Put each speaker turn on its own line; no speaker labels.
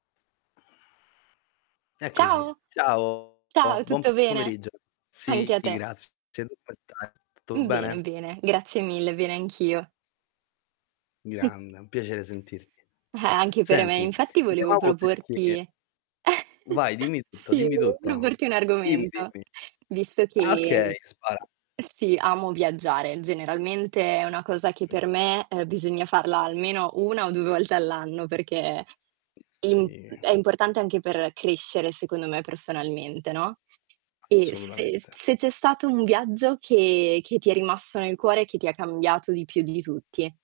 Eccoci.
Ciao.
Ciao,
Ciao,
bon buon
tutto
p
bene?
pomeriggio.
Anche a
Sì,
te.
grazie, tu come stai? Tutto
Mh, bene,
bene?
bene, grazie mille, bene anch'io. Mh.
Grande, è un piacere sentirti.
Eh, anche per me,
Senti,
infatti
ti
volevo
chiamavo perché
proporti
Vai, dimmi tutto,
sì,
dimmi
volevo
tutto.
proporti un
Dimmi,
argomento,
dimmi.
visto
Ah
che,
okay,
mhmm,
spara.
sì, amo viaggiare. Generalmente è una cosa che
Mh.
per me, uhm, bisogna farla almeno 1 o 2 volte all'anno perché
Mh,
imp
sì.
è importante anche per crescere, secondo me, personalmente, no, e se
Assolutamente.
se c'è stato un viaggio che che ti è rimasto nel cuore, che ti ha cambiato di più di tutti.